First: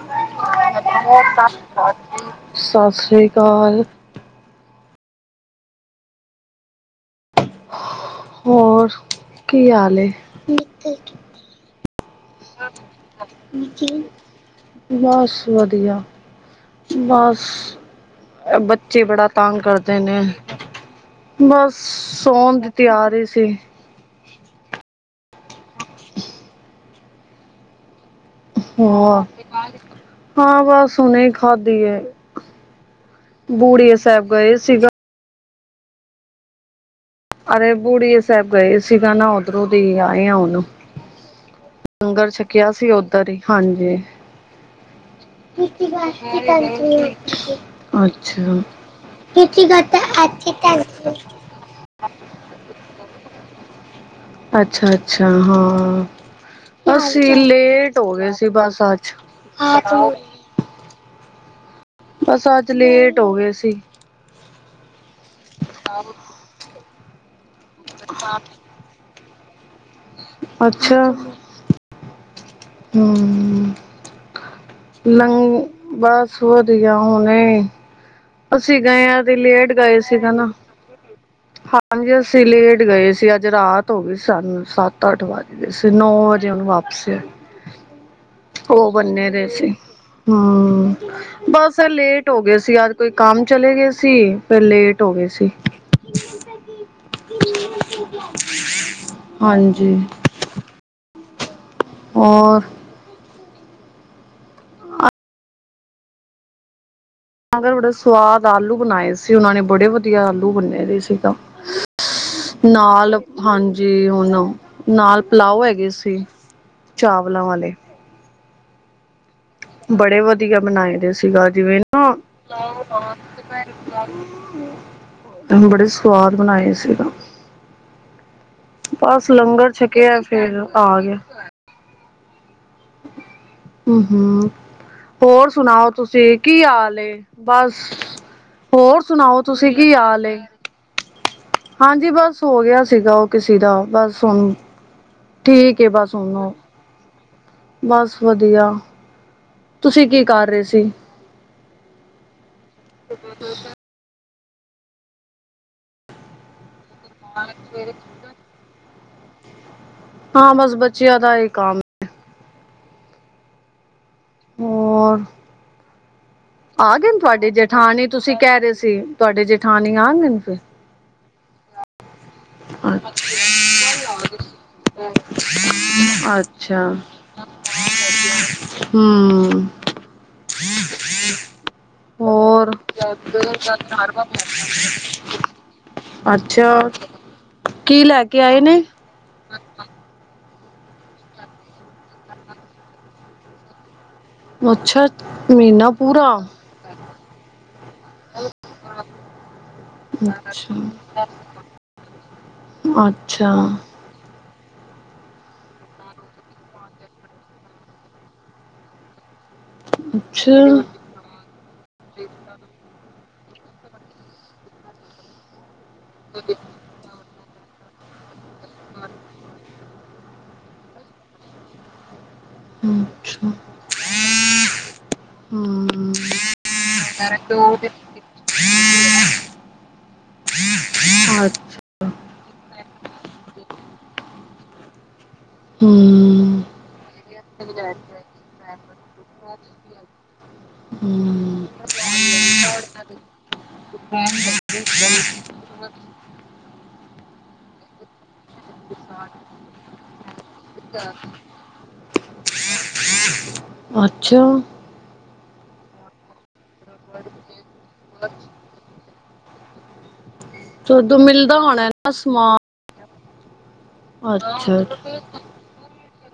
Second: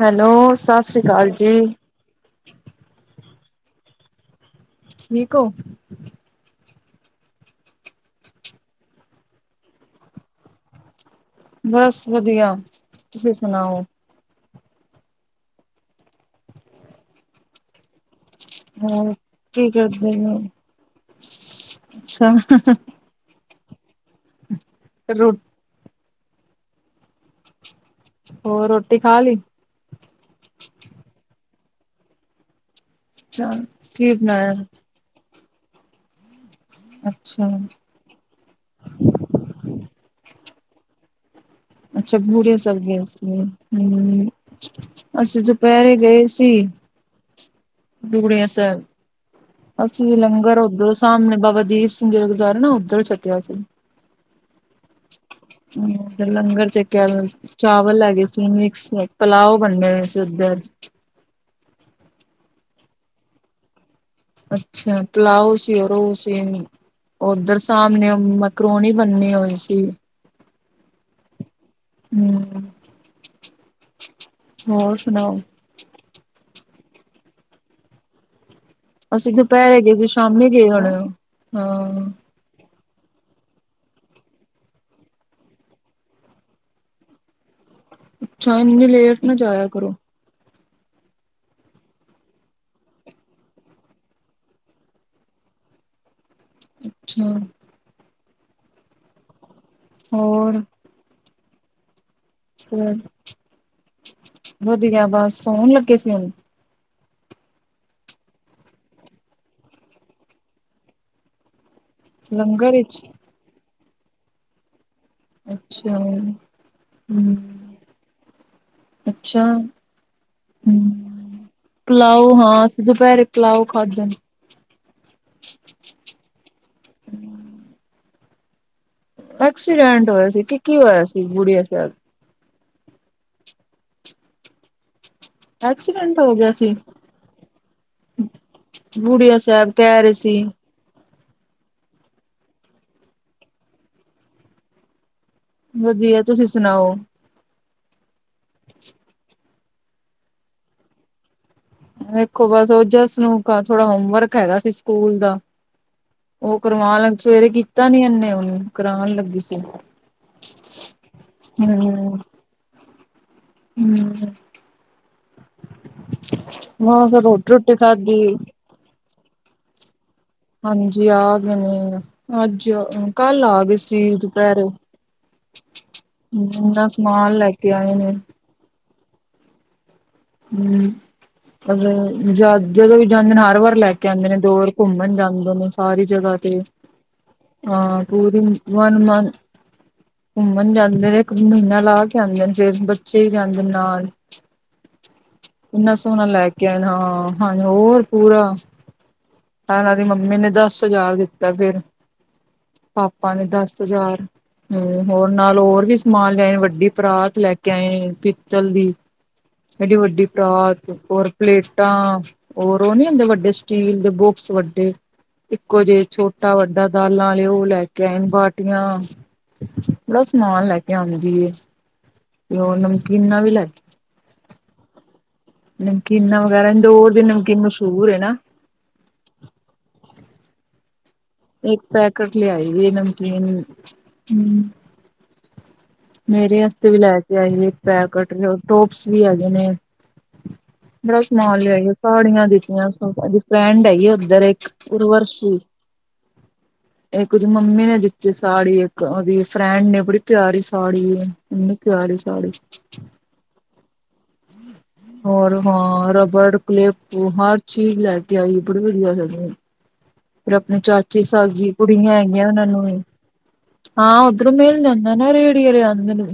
Hello ਸਤਿ ਸ੍ਰੀ ਅਕਾਲ ਜੀ ਸਤਿ ਸ਼੍ਰੀ ਅਕਾਲ। ਠੀਕ ਓ। ਹੋਰ, ਕੀ ਹਾਲ ਏ? ਬਸ ਵਧੀਆ। ਤੁਸੀਂ ਸੁਣਾਓ? ਬਸ ਵਧੀਆ ਬਸ। ਬੱਚੇ ਹੋਰ ਬੜਾ ਤੰਗ ਕੀ ਕਰਦੇ ਨੇ। ਹੋ ਬਸ ਅੱਛਾ ਸੋਣ ਦਿੱ ਤੈਆ ਰਹੀ ਸੀ। ਰੋਟੀ। ਹੋਰ ਰੋਟੀ ਖਾ ਲਈ ਹਾਂ- ਹਾਂ ਬਸ ਉਹਨੇ ਖਾਧੀ ਹੈ। ਅੱਛਾ ਬੂੜੀਆ ਕੀ ਸਾਹਿਬ ਬਣਾਇਆ ਗਏ ਸੀਗਾ। ਅੱਛਾ। ਅਰੇ ਬੂੜੀਏ ਸਾਹਿਬ ਗਏ ਸੀਗਾ ਨਾ। ਉਓਧਰੋਂ ਦੀ ਆਏ ਆ ਉਹਨੂੰ। ਅੱਛਾ। ਬੂੜੀਆਂ ਸਾਹਿਬ ਗਏ ਸੀ। ਹਮ। ਅਸੀਂ ਦੁਪਹਿਰੇ ਗਏ ਸੀ। ਬੂੜੀਆ ਸਾਹਿਬ ਅਸੀਂ ਵੀ ਲੰਗਰ ਉੱਧਰੋਂ ਅੱਛਾ। ਸਾਹਮਣੇ ਬਾਬਾ ਦੀਸ਼ ਸਿੰ ਗੁਰਦੁਆ ਨਾ ਉੱਧਲ ਸੱਤੀਆ ਸੀ। ਅੱਛਾ ਅੱਛਾ ਹਾਂ ਹ ਲੰਗਰ ਛੱਕਿਆ ਅਸੀਂ ਲੇਟ ਚਾਵਲ ਹੋ ਲੇਗ ਗਏ ਸੀ ਬਸ ਮਿਕਸ ਲ ਅੱਜ ਪਲਾਓ ਬੰਣੇ ਹੋਏ ਸੀ ਉੱਧਰ ਬਸ ਅੱਜ ਲੇਟ ਹੋ ਗਏ ਸੀ। ਅੱਛਾ ਪਲਾਓ ਸੀ ਰ ਓਧਰ ਸਾਹਮਣੇ ਮ ਪ੍ਰੋਣੀ ਬੰਨੀ ਹੋਈ ਸੀ। ਅੱਛਾ। ਹਮ। ਹਮ। ਹੋਰ ਲੰ ਸੁਣਾਓ ਬਸ ਵਧੀਆ। ਹੁਣੇ, ਅਸੀਂ ਗਏ। ਆ ਅਸੀਂ ਤੇ ਲੇਟ ਦੁਪਹਿਰੇ ਗਏ ਸੀ, ਸੀਗਾ ਨਾ ਸ਼ਾਮੀ ਗਏ ਹੋਣੇ। ਹਾਂ ਹਾਂਜੀ ਅਸੀਂ ਲੇਟ ਗਏ ਸੀ ਅੱਜ ਰਾਤ ਹੋ ਗਈ ਸਾਨੂੰ ਸੱਤ- ਅੱਠ ਵੱਜ ਗਏ ਸੀ ਨੌ ਵਜੇ ਉਹਨੂੰ ਵਾਪ ਅੱਛਾ ਇੰਨੀ ਉਹ ਲੇਟ ਬੰਨੇ ਨਾ ਦੇ ਜਾਇਆ ਸੀ। ਕਰੋ ਹਮ ਬਸ ਲੇਟ ਹੋ ਗਏ ਸੀ। ਅੱਜ ਕੋਈ ਕੰਮ ਚਲੇ ਗਏ ਸੀ ਫਿਰ ਲੇਟ ਹੋ ਗਏ ਸੀ। ਅੱਛਾ। ਹਾਂਜੀ। ਹੋਰ ਔਰ ਵਧੀਆ ਬਸ, ਸੋਹਣ ਲੱਗੇ ਸੀ ਉਹਨੂੰ। ਅਗਰ ਬੜੇ ਸਵਾਦ ਆਲੂ ਬਣਾਏ ਸੀ ਉਹਨਾਂ ਨੇ ਬੜੇ ਵਧੀਆ ਆਲੂ ਬੰਨੇ ਦੇ ਸੀਗਾ। ਲੰਗਰ ਵਿੱਚ ਨਾਲ ਹਾਂਜੀ। ਹੁਣ ਨਾਲ ਪਾਲੋਓ ਹੈਗੇ ਅੱਛਾ ਸੀ ਚਾਵਲਾਂ ਵਾਲੇ। ਹਮ ਅੱਛਾ। ਬੜੇ ਵਧੀਆ ਬਣਾਏ ਦੇ ਸੀਗਾ ਜਿਵੇਂ ਨਾ ਪੁਲਾਓ ਹਾਂ। ਦੁਪਹਿਰੇ ਪਲਾਓ ਖਾਧਾ। [inaudible] ਬੜੇ ਸਵਾਦ ਬਣਾਏ ਸੀਗਾ। ਬਸ ਲੰਗਰ ਛਕਿਆ। ਫੇਰ ਆ ਗਿਆ। ਬੜੀਆ ਸਾਹਿਬ। ਹਮ -ਹਮ। ਹੋਰ ਸੁਣਾਓ ਐਕਸੀਡੈਂਟ ਹੋ ਤੁਸੀਂ ਗਿਆ ਕੀ ਸੀ ਹਾਲ ਏ? ਬਸ। ਹੋਰ ਬੁੜੀਆ ਸੁਣਾਓ ਸਾਹਿਬ ਤੁਸੀਂ ਕੀ ਕਹਿ ਰਹੇ ਹਾਲ ਏ? ਸੀ ਹਾਂਜੀ। ਬਸ ਹੋ ਗਿਆ ਸੀਗਾ ਉਹ ਕਿਸੇ ਦਾ। ਬਸ ਹੁਣੂੰ ਠੀਕ ਏ ਬਸ ਹੁਨੂੰਹੋ। ਨਾ। ਬਸ ਵਧੀਆ। ਤੁਸੀਂ ਕੀ ਕਰ ਰਹੇ ਸੀ? ਵੇਖੋ ਬਸ ਉਹ ਜਸ ਨੂੰ ਥੋੜਾ ਹੋਮਵਰਕ ਹੈਗਾ ਸੀ ਸਕੂਲ ਦਾ। ਉਹ ਕਰਵਾਉਣ ਲੱਗੀ ਸਵੇਰੇ ਕੀਤਾ ਨੀ ਇਹਨੇ ਉਹਨੂੰ ਕਰਾਉਣ ਲੱਗੀ ਸੀ। ਹਾਂ, ਬਸ ਬੱਚਿਆਂ ਦਾ ਹੀ ਕੰਮ ਹਮ ਹਮ। ਹੋਰ। ਆ ਬਸ ਗਏ ਤੁਹਾਡੇ ਰੋਟੀ ਰੋਟੀ ਜੇਠਾਨੀ ਖਾਧੀ ਤੁਸੀਂ ਕਹਿ ਰਹੇ ਸੀ ਤੁਹਾਡੇ ਜੇਠਾਨੀ ਆ ਗਏ ਫਿਰ। ਹਾਂਜੀ ਆ ਗਏ ਨੇ। ਅੱਜ ਅੱਛਾ ਕੱਲ ਆ ਗਏ ਸੀ ਦੁਪਹਿਰੇ ਕਿਨਾ ਅੱਛਾ ਸਮਾਨ ਲੈ ਕੇ ਆਏ ਨੇ। ਹਮ। ਹਮ ਹੋਰ। ਜਦੋਂ ਵੀ ਜਾਂਦੇ ਨੇ ਹਰ ਵਾਰ ਲੈ ਕੇ ਆਉਂਦੇ ਨੇ ਦੋ ਵਾਰ ਘੁੰਮਣ ਅੱਛਾ। ਕੀ ਹਾਂ ਲੈ ਪੂਰੀ ਕੇ ਆਏ ਨੇ ਵਨ ਮ ਘੁੰਮਣ ਜਾਂਦੇ ਨੇ ਇੱਕ ਮਹੀਨਾ ਲਾ ਕੇ ਆਉਂਦੇ ਨੇ ਫਿਰ ਬੱਚੇ ਵੀ ਜਾਂਦੇ ਨਾਲ। ਅੱਛਾ ਮਹੀਨਾ ਕਿੰਨਾ ਸੋਹਣਾ ਪੂਰਾ ਲੈ ਕੇ ਆ ਹਾਂ ਹਾਂਜੀ ਹੋਰ ਪੂਰਾ ਤਾਂ ਨਾਲ ਦੀ ਮੰਮੀ ਨੇ ਅੱਛਾ ਦੱਸ ਹਜ਼ਾਰ ਦਿੱਤਾ ਫਿਰ। ਪਾਪਾ ਨੇ ਅੱਛਾ ਦਸ ਹਜ਼ਾਰ ਹਮ ਹੋਰ ਨਾਲ ਹੋਰ ਵੀ ਸਮਾਨ ਲੈਏ ਵੱਡੀ ਪਰਾਤ ਲੈ ਕੇ ਆਏ ਪਿੱਤਲ ਦੀ। ਐਡੀ ਵੱਡੀ ਪਰਾਤ ਅੱਛਾ ਅੱਛਾ ਹੋਰ ਪਲੇਟਾਂ ਹੋਰ ਉਹ ਨੀ ਹੁੰਦੇ ਵੱਡੇ ਸਟੀਲ ਦੇ ਬੋਕਸ ਵੱਡੇ ਇੱਕੋ ਜਿਹੇ ਛੋਟਾ ਵੱਡਾ ਦਾਲਾਂ ਵਾਲੇ ਉਹ ਲੈ ਕੇ ਆਏਣ ਬਾਟੀਆਂ ਬੜਾ ਸਮਾਨ ਲੈ ਕੇ ਆਉਂਦੀ ਤੇ ਉਹ ਹਮ ਨਮਕੀਨਾਂ ਵੀ ਲੈ ਨਮਕੀਨਾਂ ਵਗੈਰਾ ਇੰਦੌਰ ਦੀ ਨਮਕੀਨ ਮਸ਼ਹੂਰ ਹੈ ਨਾ। ਹਾਂ। ਇੱਕ ਪੈਕੇਟ ਲਿਆਈ ਵੀਈ ਨਮਕੀਨ ਹਮ। ਮੇਰੇ ਹਮ ਵਾਂਸਤੇ ਵੀ ਲੈ ਕੇ ਆ ਪੈਕਟ ਟੋਪਸ ਵੀ ਹੈਗੇ ਨੇ। ਬੜਾ ਸਮਾਨ ਹਮ ਲਿਆ ਸਾੜੀਆਂ ਦਿੱਤੀਆਂ ਫਰੈਂਡ ਹੈ ਉੱਧਰ ਇੱਕ ਉਰਵਸ਼ੀ। ਵ। ਇੱਕ ਉਹਦੀ ਮੰਮੀ ਨੇ ਦਿੱਤੀ ਸਾੜੀ ਇੱਕ ਉਹਦੀ ਫਰੈਂਡ ਨੇ ਬੜੀ ਪਿਆਰੀ ਸਾੜੀ ਕਿੰਨੀ ਪਿਆਰੀ ਸਾੜੀ ਅੱਛਾ। ਹੋਰ ਹਾਂ ਰਬੜ ਕਲਿੱਪ ਹਰ ਚੀਜ਼ ਲੈ ਕੇ ਆਈ ਬੜੀ ਵਧੀਆ ਸਾਨੂੰ ਫੇਿਰ ਆਪਣੇ ਜਦੋਂ ਚਾਚੀ ਸੱਸ ਮਿਲਦਾ ਦੀਆ ਹੋਣਾ ਨਾ ਕੁੜੀਆਂ ਹੈਗੀਆਂ ਸਮਾਨ ਉਹਨਾਂ ਨੂੰ ਵੀ ਹਾਂ ਉਧਰੋਂ ਮਿਲ ਅੱਛਾ ਜਾਂਦਾ ਨਾ ਰੇੜੀ ਵਾਲਿਆਂ ਕੋਲੋਂ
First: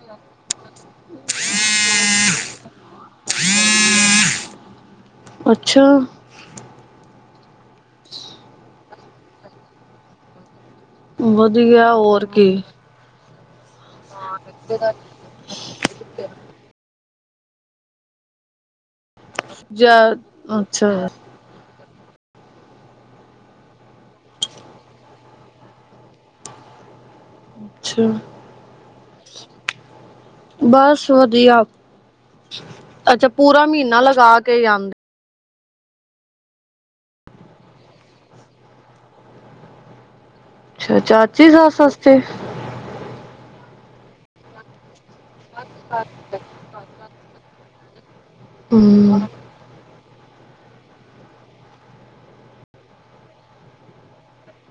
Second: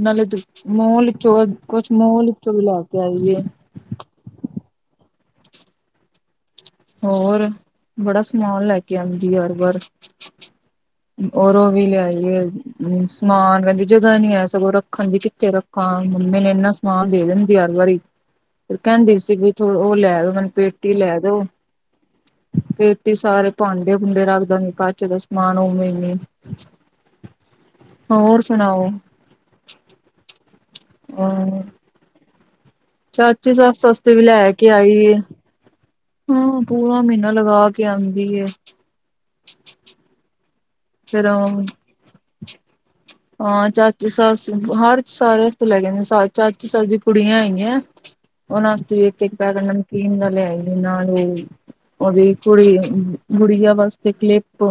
ਮਾਲ ਕੁਛ ਮਾਲ ਚੋਂ ਵੀ ਲੈ ਕੇ ਆਂਦੀ ਹੈ। ਅੱਛਾ। ਹੋਰ ਬੜਾ ਸਮਾਨ ਲੈ ਕੇ ਆਉਂਦੀ ਹਰ ਵਾਰ। ਔਰ ਓਹ ਵੀ ਵਧੀਆ ਹੋਰ ਲਿਆਈਏ। ਕੀ ਹਮ ਸਮਾਨ ਕਹਿੰਦੀ ਜਗ੍ਹਾ ਨੀ ਆ ਸਗੋਂ ਰੱਖਣ ਦੀ ਕਿੱਥੇ ਰੱਖਾਂ ਮੰਮੀ ਨੇ ਇਨਾ ਮਾਂ ਦੇ ਦਿੰਦੀ ਹਰ ਵਾਰੀ ਫਿਰ ਕਹਿੰਦੀ ਸੀ ਵੀ ੋ ਉਹ ਜਾਂ ਲੈ ਦਓ ਮੈਨੂੰ ਅੱਛਾ ਪੇਟੀ ਲੈ ਦਓ। ਪੇਟੀ ਸਾਰੇ ਭਾਂਡੇ ਭੂੰਡੇ ਰੱਖਦਾ ਨ ਕਾਚੇ ਦਾ ਸਮਾਨ ਉਵੇਂ ਨੀ ਅੱਛਾ ਹੋਰ ਸੁਣਾਓ? ਬਸ ਅ ਵਧੀਆ। ਅੱਛਾ ਚਾਚੀ ਪੂਰਾ ਸਸ ਮਹੀਨਾ ਵਸਤੇ ਵੀ ਲਗਾ ਲੈ ਕੇ ਜਾਂਦੇ ਆਈਏ। ਹਾਂ ਪੂਰਾ ਮਹੀਨਾ ਲਗਾ ਕੇ ਆਉਂਦੀ। ਅੱਛਾ ਫੇਰ ਚਾਚੀ ਸੱਸ ਵਾਸਤੇ ਹਾਂ ਚਾਚੀ ਸਸ ਹਰ ਸਾਰੇ ਥ ਲੈ ਜਾਂਦੇ ਚਾਚੀ ਦੀ ਕੁੜੀਆਂ ਆਈਗੀਆਂ ਉਹਨਾਂ ਵਾਸਤੇ ਵੀ ਇੱਕ ਹਮ ਇੱਕ ਪੈਕਟ ਨਮਕੀਨ ਦਾ ਲਿਆਈ ਨਰਾਣ ਵਾਸਤੇ ਉਹਦੀ ਕੁੜੀ ਗੁੜੀਆਂ ਵਾਸਤੇ ਕਲਿੱਪ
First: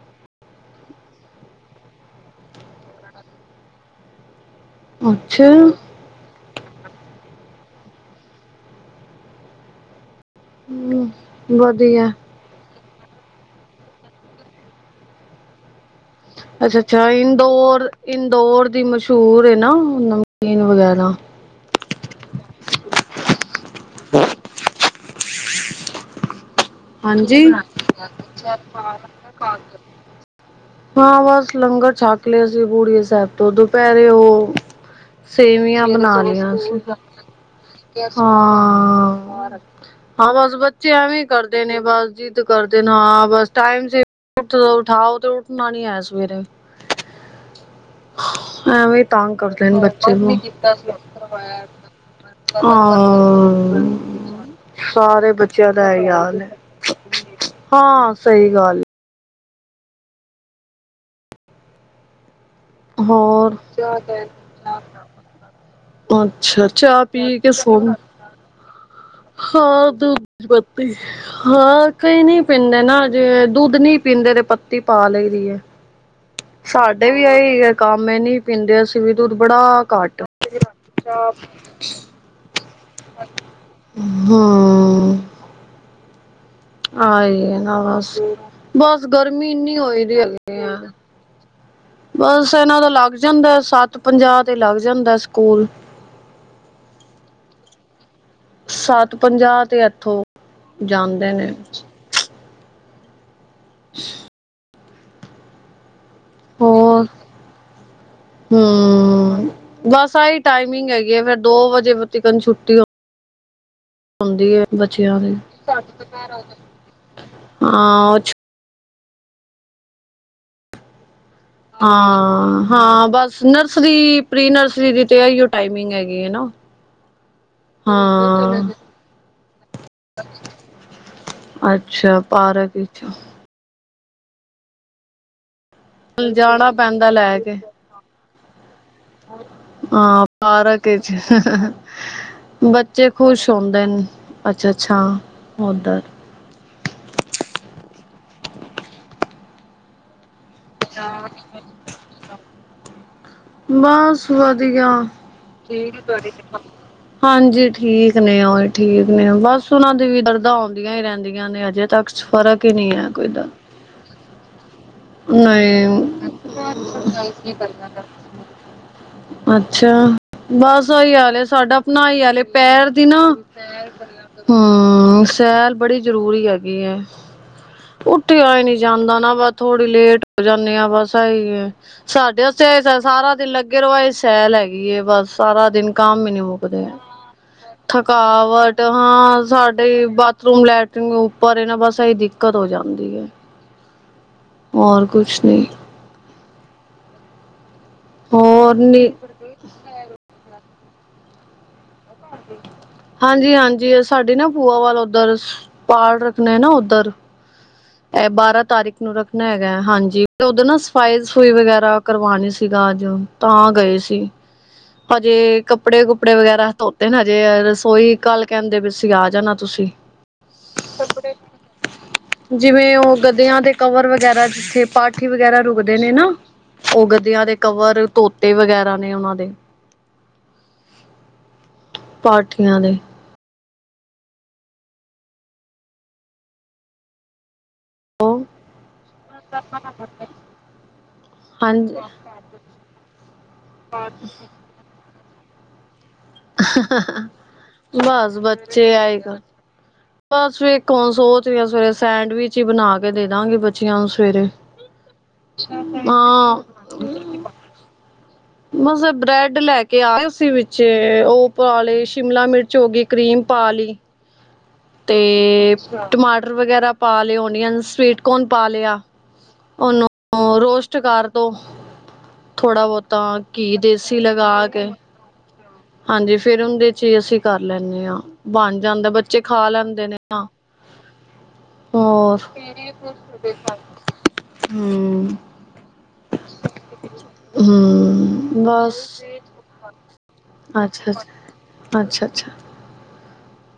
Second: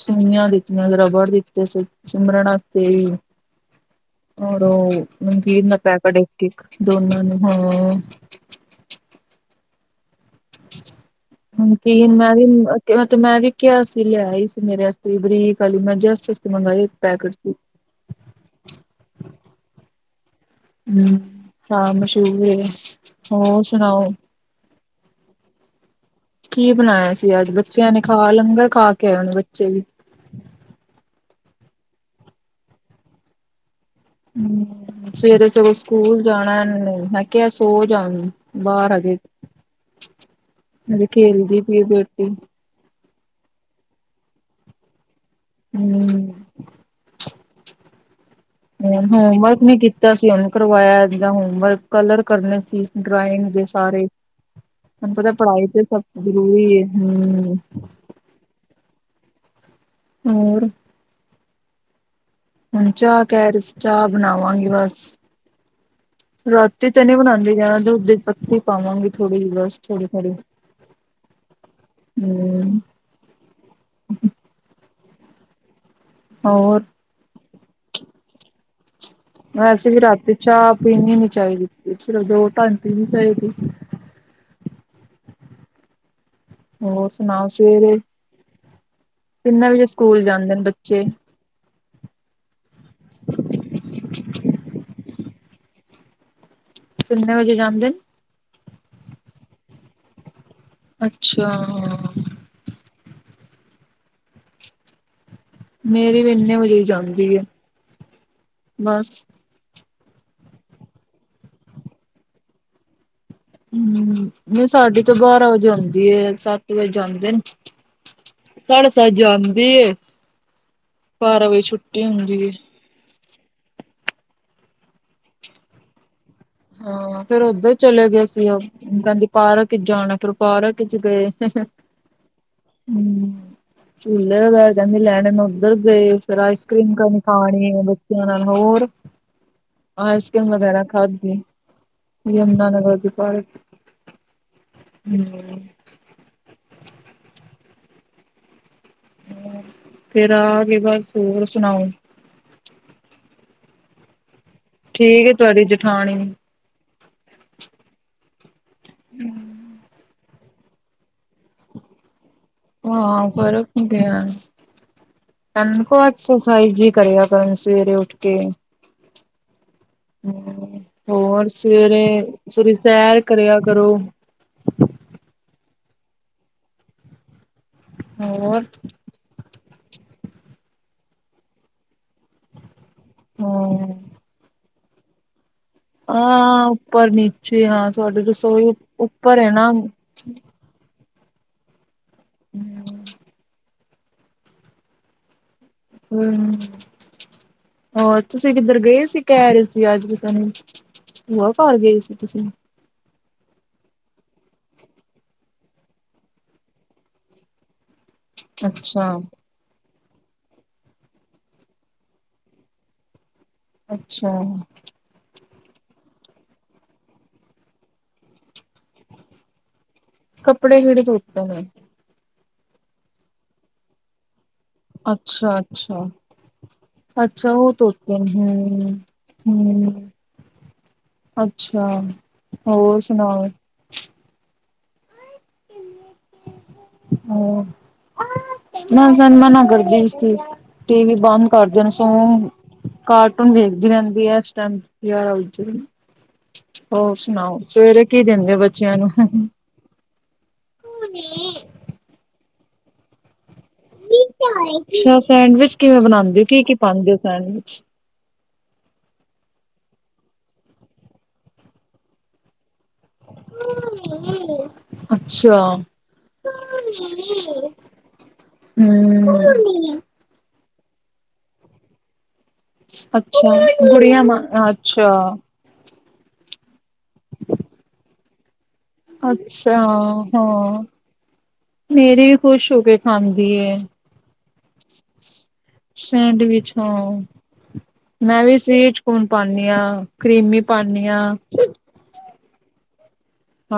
ਸੂਈਆ ਦਿੱਤੀਆਂ ਰਬੜ ਦਿਤੇ ਸਿਮਰਨ ਤੇ ਹੋਰ ਓਹ ਅੱਛਾ ਨਮਕੀਨ ਦਾ ਪੈਕ। ਬੜੇ ਗਿਫ਼ਟ ਦੋਨਾਂ ਨੂੰ ਹਾਂ [unintelligible] ਵਧੀਆ ਨਮਕੀਨ ਮੈਂ ਵੀ ਮੈਂ ਵੀ ਕਿਹਾ ਸੀ ਲਿਆ ਹੀ ਸੀ ਮੇਰੇ ਇਸ ਬਰੀਕ ਵਾਲੀ ਮੈਂ ਜ ਅੱਛਾ ਅੱਛਾ ਇੰਦੋਰ ਇੰਦੋਰ ਦੀ ਮਸ਼ਹੂਰ ਨਾ ਨਮਕੀਨ ਵਗੈਰਾ ਹੂੰ ਹਾਂ ਮਸ਼ਹੂਰ ਏ ਹੋਰ ਸੁਣਾਓ ਕੀ ਬਣਾਇਆ ਸੀ ਹਾਂਜੀ ਅੱਜ ਬੱਚਿਆਂ ਨੇ ਖਾ ਲੰਗਰ ਖਾ ਕੇ ਆਏ ਹਨ ਬੱਚੇ ਵੀ ਹਾਂ ਬਸ ਲੰਗਰ ਛਕ ਲਿਆ ਸੀ ਬੂੜੀਏ ਸਾਹਿਬ ਤੋਂ ਉ ਪੈਰੇ ਉਹ ਹੂੰ ਸਵੇਰੇ ਸਗੋਂ ਸੇਵੀਆਂ ਬਣਾ ਸਕੂਲ ਲਈਆਂ ਜਾਣਾ ਇਹਨਾਂ ਸੀ ਨੇ ਮੈਂ ਕਿਹਾ ਸੋ ਜਾ ਹੁਣ ਬਾਹਰ ਹਜੇ ਹਾਂ ਹਾਂ ਬਸ ਬੱਚੇ ਹਜੇ ਐਵੇਂ ਖੇਲਦੀ ਕਰਦੇ ਪਈ ਨੇ ਏ ਬਸ ਬੇਟੀ ਹੂੰ। ਜਿੱਦ ਕਰਦੇ ਨ ਹਾਂ ਬਸ ਟਾਈਮ ਸਿਰ ਉਠਾਓ ਤੇ ਉਠਣਾ ਨੀ ਆਇਆ ਸਵੇਰੇ ਹ ਐਵੇਂ ਤੰਗ ਹੋਮਵਰਕ ਕਰਦੇ ਨਿ ਨੇ ਕੀਤਾ ਬੱਚੇ ਸੀ ਨੂੰ ਉਹਨੂੰ ਕਰਵਾਇਆ ਜਾਂ ਹੋਮਵਰਕ ਕਲਰ ਕਰਨੇ ਸੀ ਡਰਾਇੰਗ ਦੇ ਹਾਂ ਸਾਰੇ ਤੁਹਾਨੂੰ ਪਤਾ ਸਾਰੇ ਪੜ੍ਹਾਈ ਬੱਚਿਆਂ ਤੇ ਦਾ ਸਭ ਇਹੀ ਹਾਲ ਜ਼ਰੂਰੀ ਹੈ ਹਮ ਹਾਂ ਸਹੀ ਗੱਲ ਹੋਰ ਹੁਣ ਚਾਹ ਕਹਿ ਹੋਰ ਰਹੇ ਸੀ ਚਾਹ ਬਣਾਵਾਂਗੀ ਬਸ ਅੱਛਾ ਰਾਤੀ ਚਾਹ ਤਾਂ ਨਹੀਂੀ ਪੀ ਕੇ ਬਣਾਉਂਦੀ ਰਣਾ ਸੋਣ ਦੁੱਧ ਦੀ ਪਤੀ ਪਾਵਾਂਗੀ ਥੋੜ੍ਹੀ ਜਿਹੀ ਬਸ ਹਾਂ ਥੋੜੀ ਥੋੜ੍ਹੀ ਦੁੱਧ ਹਾਂ ਕਈ ਨਈ ਪੀਂਦੇ ਨਾ ਜੇ ਦੁੱਧ ਨਹੀਂ ਪੀਂਦੇ ਤੇ ਪੱਤੀ ਪਾ ਲਈ ਦੀ ਹੋਰ ਸਾਡੇ ਵੀ ਆਹੀ ਕੰਮ ਇਹ ਨਹੀਂ ਪੀਂਦੇ ਦੁੱਧ ਬੜਾ ਵੈਸੇ ਵੀ ਘੱਟ ਰਾਤੀ ਚਾਹ ਪੀਣੀ ਨੀ ਚਅ ਚਾਹੀਦੀ, ਸਿਰਫ ਦੋ ਟਾਈਮ ਪੀਣੀ ਚਾਹੀਦੀ। ਹਾ ਹੋਰ ਸੁਣਾਓ ਹੈ ਨਾ ਸਵੇਰੇ ਬਸ ਬਸ ਗਰਮੀ ਕਿੰਨੇ ਇੰਨੀ ਵਜੇ ਹੋਈ ਦੀ ਸਕੂਲ ਜਾਂਦੇ ਹੈਗੀ ਨੇ ਆ ਬੱਚੇ ਬਸ ਇਹਨਾਂ ਦਾ ਲੱਗ ਜਾਂਦਾ ਸੱਤ ਪੰਜਾਹ ਤੇ ਲੱਗ ਜਾਂਦਾ ਸਕੂਲ ਕਿੰਨੇ ਵਜੇ ਜਾਂਦੇ ਨੇ ਸੱਤ ਪੰਜਾਹ ਤੇ ਇੱਥੋਂ ਜਾਂਦੇ ਅੱਛਾ, ਨੇ [unintelligible] ਮੇਰੀ ਵੀ ਇੰਨੇ ਵਜੇ ਹੋਰ ਜਾਂਦੀ ਆ ਬਸ ਹੂੰ ਬਸ ਆਹੀ ਟਾਈਮਿੰਗ ਹੈਗੀਏ ਫੇਰ ਦੋ ਵਜੇਤੀਕਨ ਛੁੱਟੀ [inaudible] ਹਮ ਹੁੰਦੀ ਹੈ ਨਹੀਂ ਸਾਢੇ ਤੋਂ ਬੱਚਿਆਂ ਦੀ ਬਾਰਾਂ ਵਜੇ ਆਉਂਦੀ ਆ ਸੱਤ ਵਜੇ ਜਾਂਦੇ ਨੇ ਹਾਂ ਉਹ ਛੁ ਸਾਡੇ ਸੱਤ ਜਾਗਦੀ ਏ ਬਾਰਾਂ ਵਜੇ ਛੁੱਟੀ ਹੁੰਦੀ ਏ। ਹਾਂ ਹਾਂ ਬਸ ਨਰਸਰੀ ਪ੍ਰੀ ਨਰਸਰੀ ਦੀ ਤੇ ਇਹੀਓ ਟਾਈਮਿੰਗ ਹੈਗੀ ਹੈ ਨਾ ਹਾਂ ਫੇਰ ਉਦਰ ਚਲੇ ਗਏ ਸੀ ਉਹ ਹਾਂ ਕਹਿੰਦੀ ਪਾਰਕ ਚ ਜਾਣਾ ਫਿਰ ਪਾਰਕ ਚ ਗਏ ਅੱਛਾ ਪਾਰਕ ਵਿੱਚ ਝੁਲੇ ਕਹਿੰਦੀ ਲੈਣੇਨ ਉੱਧਰ ਗਏ ਫੇਰ ਆਈਸ ਜਾਣਾ ਕਰ੍ਰੀਮ ਪੈਂਦਾ ਲੈ ਕੇ ਖਾਣੀ ਏ ਨਾਲ ਹੋਰ ਹਾਂ ਆਈਸ ਕਰ੍ਰੀਮ ਵਗੈਰਾ ਪਾਰਕ ਵਿੱਚ ਖਾਦੀ [unintelligible] ਯਮੁਨਾ ਨਗਰ ਦੇ ਬੱਚੇ ਖੁਸ਼ ਪਾਰਕ ਹੁੰਦੇ ਨੇ ਅੱਛਾ ਅੱਛਾ ਉਧਰ ਫ਼ਿਰ ਆ ਕੇ ਬਸ ਹੋਰ ਸੁਣਾਓ ਬਸ ਵਧੀਆ ਠੀਕ ਹੈ ਤੁਹਾਡੀ ਜਠਾਣੀ ਹਾਂਜੀ ਠੀਕ ਨੇ ਉਹੀ ਠੀਕ ਨੇ ਬਸ ਉਹਨਾ ਦੇ ਵੀ ਦਰਦਾ ਹੀ ਰਹਿੰਦੀਆਂ ਨੇ ਅਜੇ ਤੱਕ ਫਰਕ ਹਾ ਫ਼ਰਕ ਹੁੰਦੇ ਏ ਨਈ ਕਰਨਾ ਕਰਿਆ ਕਰਨ ਸਵੇਰੇ ਉੱਠ ਕੇ ਪੈਂਦਾ ਅੱਛਾ ਹੂੰ ਬਸ ਉਹੀ ਹਾਲ ਹੋਰ ਸਾਡਾ ਸਵੇਰੇ ਆਪਣਾਈ ਹਾਲ ਹੈ ਸਵੇਰੇ ਪੈਰ ਦੀ ਨਾ ਸੈਰ ਕਰਿਆ ਕਰੋ ਹਮ ਸੈਰ ਬੜੀ ਜ਼ਰੂਰੀ ਹੈਗੀ ਹੈ ਉੱਠੇ ਆ ਹੀ ਹੋਰ ਨੀ ਜਾਂਦਾ ਨਾ ਥੋੜੀ ਲੇਟ ਹੋ ਜਾਂਦੇ ਆ ਬਸ ਆਈ ਸਾਡੇ ਉਥੇ ਸਾਰਾ ਦਿਨ ਲੱਗੇ ਹਾਂ ਰਵਾ ਇਹ ਸੈਲ ਹੈਗੀ ਏ ਬਸ ਸਾਰਾ ਦਿਨ ਕੰਮ ਹੀ ਨੀ ਹਾਂ ਮੁੱਕਦੇ ਆ ਉੱਪਰ ਨੀਚੇ ਹਾਂ ਤੁਹਾਡੀ ਰਸੋਈ ਥਕਾਵਟ ਉੱਪਰ ਹਾਂ ਹੈ ਨਾ ਸਾਡੇ ਬਾਥਰੂਮ ਲੈਟਰਿਨ ਉੱਪਰ ਇਹ ਨਾ ਬਸ ਇਹੀ ਦਿੱਕਤ ਹੋ ਜਾਂਦੀ ਹੂੰ ਹੈ ਹੋਰ ਕੁਛ ਨਹੀਂ ਹੂ ਹੋਰ ਤੁਸੀਂ ਕਿੱਧਰ ਗਏ ਸੀ। ਕਹਿ ਰਹੇ ਸੀ ਅੱਜ ਵੀ ਤਾਂ ਨਹੀਂ ਭੂਆ ਕਰ ਗਏ। ਤੁਸੀਂ [unintelligible] ਹਾਂਜੀ ਹਾਂਜੀ ਸਾਡੀ ਨਾ ਭੂਆ ਵੱਲ ਉੱਧਰ ਪਾਠ ਰੱਖਣੇ ਨਾ ਉੱਧਰ ਇਹ ਬਾਰਾਂ ਤਾਰੀਕ ਅੱਛਾ ਨੂੰ ਰੱਖਣਾ ਹੈਗਾ ਹੈ ਹਾਂਜੀ ਤੇ ਓਦੋਂ ਨਾ ਸਫ਼ਾਈ ਸਫਈ ਵਗੈਰਾ ਕਰਵਾਉਣੀ ਸੀਗਾ ਅੱਜ ਤਾਂ ਗਏ ਸੀ। ਅੱਛਾ ਹਜੇ ਕੱਪੜੇ ਕੁਪੜੇ ਵਗੈਰਾ ਧੋਤੇ ਨਾ ਹਜੇ ਰਸੋਈ ਕੱਲ ਕਹਿੰਦੇ ਵੀ ਅਸੀਂ ਆ ਜਾਣਾ ਤੁਸੀਂ ਕੱਪੜੇ ਕਿਹੜੇ ਧੋਤੇ ਅਰ ਜਿਵੇਂ ਉਹ ਗਦਿਆਂ ਦੇ ਕਵਰ ਵਗੈਰਾ ਜਿੱਥੇ ਪਾਠੀ ਅੱਛਾ ਵਗੈਰਾ ਰੁਕਦੇ ਅੱਛਾ ਦੇ ਨਾ ਉਹ ਗਦਿਆਂ ਅੱਛਾ ਦੇ ਉਹ ਕਵਰ ਧੋਤੇ ਨੇ ਤੋਤੇ ਹੂੰ ਵਗੈਰਾ ਨੇ ਉਹਨਾਂ ਦੇ ਹੂੰ ਅੱਛਾ ਪਾਠੀਆਂ ਦੇ। ਹੋਰ ਸੁਣਾ ਹੋਰ ਉਹ ਮੈਂ ਤੇ ਮਨਾ ਕਰਦੀ ਸੀ ਟੀ ਵੀ ਬੰਦ ਕਰ ਦੇਣ ਹਾਂਜੀ ਸੋ ਕਾਰਟੂਨ ਵੇਖਦੀ ਰਹਿੰਦੀ ਹੈ ਇਸ ਟਾਈਮ ਯਾਰ [unintelligible] ਹੋਰ ਸੁਣਾਓ ਸਵੇਰੇ ਕੀ ਬਸ ਦਿੰਦੇ ਆ ਬੱਚੇ ਬੱਚਿਆਂ ਨੂੰ ਆਏਗਾ। ਬਸ ਵਣ ਸੋਚਰੀਆਂ ਸਵੇਰੇ ਸੈਂਡਵਿਚ ਹੀ ਬਣਾ ਕੇ ਦੇ ਦਾਂਗੇ ਬੱਚੀਆਂ ਨੂੰ ਸਵੇਰੇ। ਅੱਛਾ ਸੈਂਡਵਿਚ ਕਿਵੇਂ ਬਣਾਉਂਦੇ ਹੋ ਹਾਂ ਕੀ ਕੀ ਪਾਉਂਦੇ ਹੋ ਸੈਂਡਵਿਚ ਮਸ ਬ੍ਰੈਡ ਲੈ ਕੇ ਆ ਵਿੱਚ ਪਿੱਛੇ ਉਹ ਪਾ ਲਈ ਸ਼ਿਮਲਾ ਮਿਰਚ ਹੋ ਗਈ ਕਰੀਮ ਪਾ ਲਈ [unintelligible] ਅੱਛਾ ਤੇ ਟਮਾਟਰ ਵਗੈਰਾ ਪਾ ਲਿਆ ਓਨੀਅਨ ਸਵੀਟਕਨ ਪਾ ਲਿਆ ਹਮ ਉਹਨੂੰ ਰੋਸਟ ਕਰਦੋ ਥੋੜਾ ਬਹੁਤਾ ਅੱਛਾ ਘੀ ਦੇਸੀ ਗੁੜੀਆਂ ਮ ਲਗਾ ਕੇ ਅੱਛਾ ਹਾਂਜੀ ਫਿਰ ਉਹਦੇ ਚ ਹੀ ਅਸੀਂ ਕਰ ਲੈਂਦੇ ਹਾਂ ਬਣ ਜਾਂਦਾ ਬੱਚੇ ਖਾ ਅੱਛਾ ਲੈਂਦੇ ਨੇ ਹਾਂ ਮੇਰੀ ਵੀ ਹੋਰ ਖੁਸ਼ ਹੋ ਕੇ ਖਾਂਦੀ ਹੈ ਹੂ ਸੈਂਡਵਿਚ ਹਾਂ ਮੈਂ ਵੀ ਹਮ ਸਵੀਟ ਬਸ ਕੋਰਨ ਪਾਦੀ ਹਾਂ। ਕਰੀਮੀ ਪਾਨੀ ਅੱਛਾ ਆ ਅੱਛਾ ਅੱਛਾ ਅੱਛਾ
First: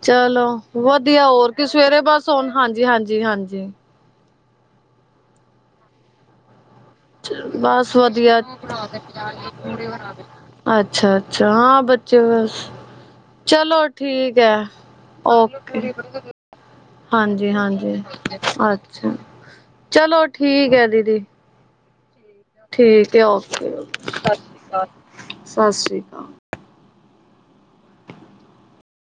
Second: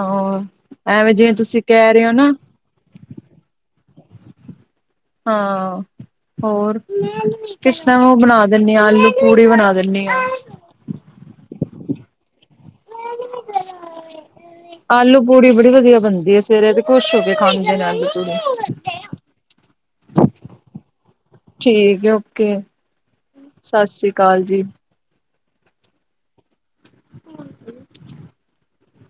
ਚਲੋ ਵਧੀਆ ਜਿਵੇਂ ਹੋਰ ਤੁਸੀਂ ਕੀ ਕਹਿ ਸਵੇਰੇ ਰਹੇ ਹੋ ਬਸ ਨਾ ਹਾਂਜੀ ਹਾਂਜੀ ਹਾਂਜੀ ਹਾਂ ਹੋਰ ਕਿਸ ਬਸ ਤਰ੍ਹਾਂ ਉਹ ਵਧੀਆ ਬਣਾ ਦਿੰਦੀ ਆ ਆਲੂ ਪੂੜੀ ਬਣਾ ਦਿੰਦੀ ਆ ਅੱਛਾ ਅੱਛਾ ਹਾਂ ਬੱਚੇ ਬਸ ਚਲੋ ਠੀਕ ਹੈ। ਆਲੂ ਪੂੜੀ ਬੜੀ ਓਕੇ ਵਧੀਆ ਬਣਦੀ ਹੈ ਸਵੇਰੇ ਤੇ ਖੁਸ਼ ਹੋ ਕੇ ਹਾਂਜੀ ਖਾਂਦੇ ਨੇ ਹਾਂਜੀ ਆਲੂ ਅੱਛਾ ਪੂੜੀ। ਚਲੋ ਠੀਕ ਹੈ ਦੀਦੀ ਠੀਕ ਹੈ ਓ ਠੀਕ ਹੈ ਓਕੇ ਸਤਿ ਜੀ। ਅਕਾਲ ਸਤਿ ਸ਼੍ਰੀ ਅਕਾਲ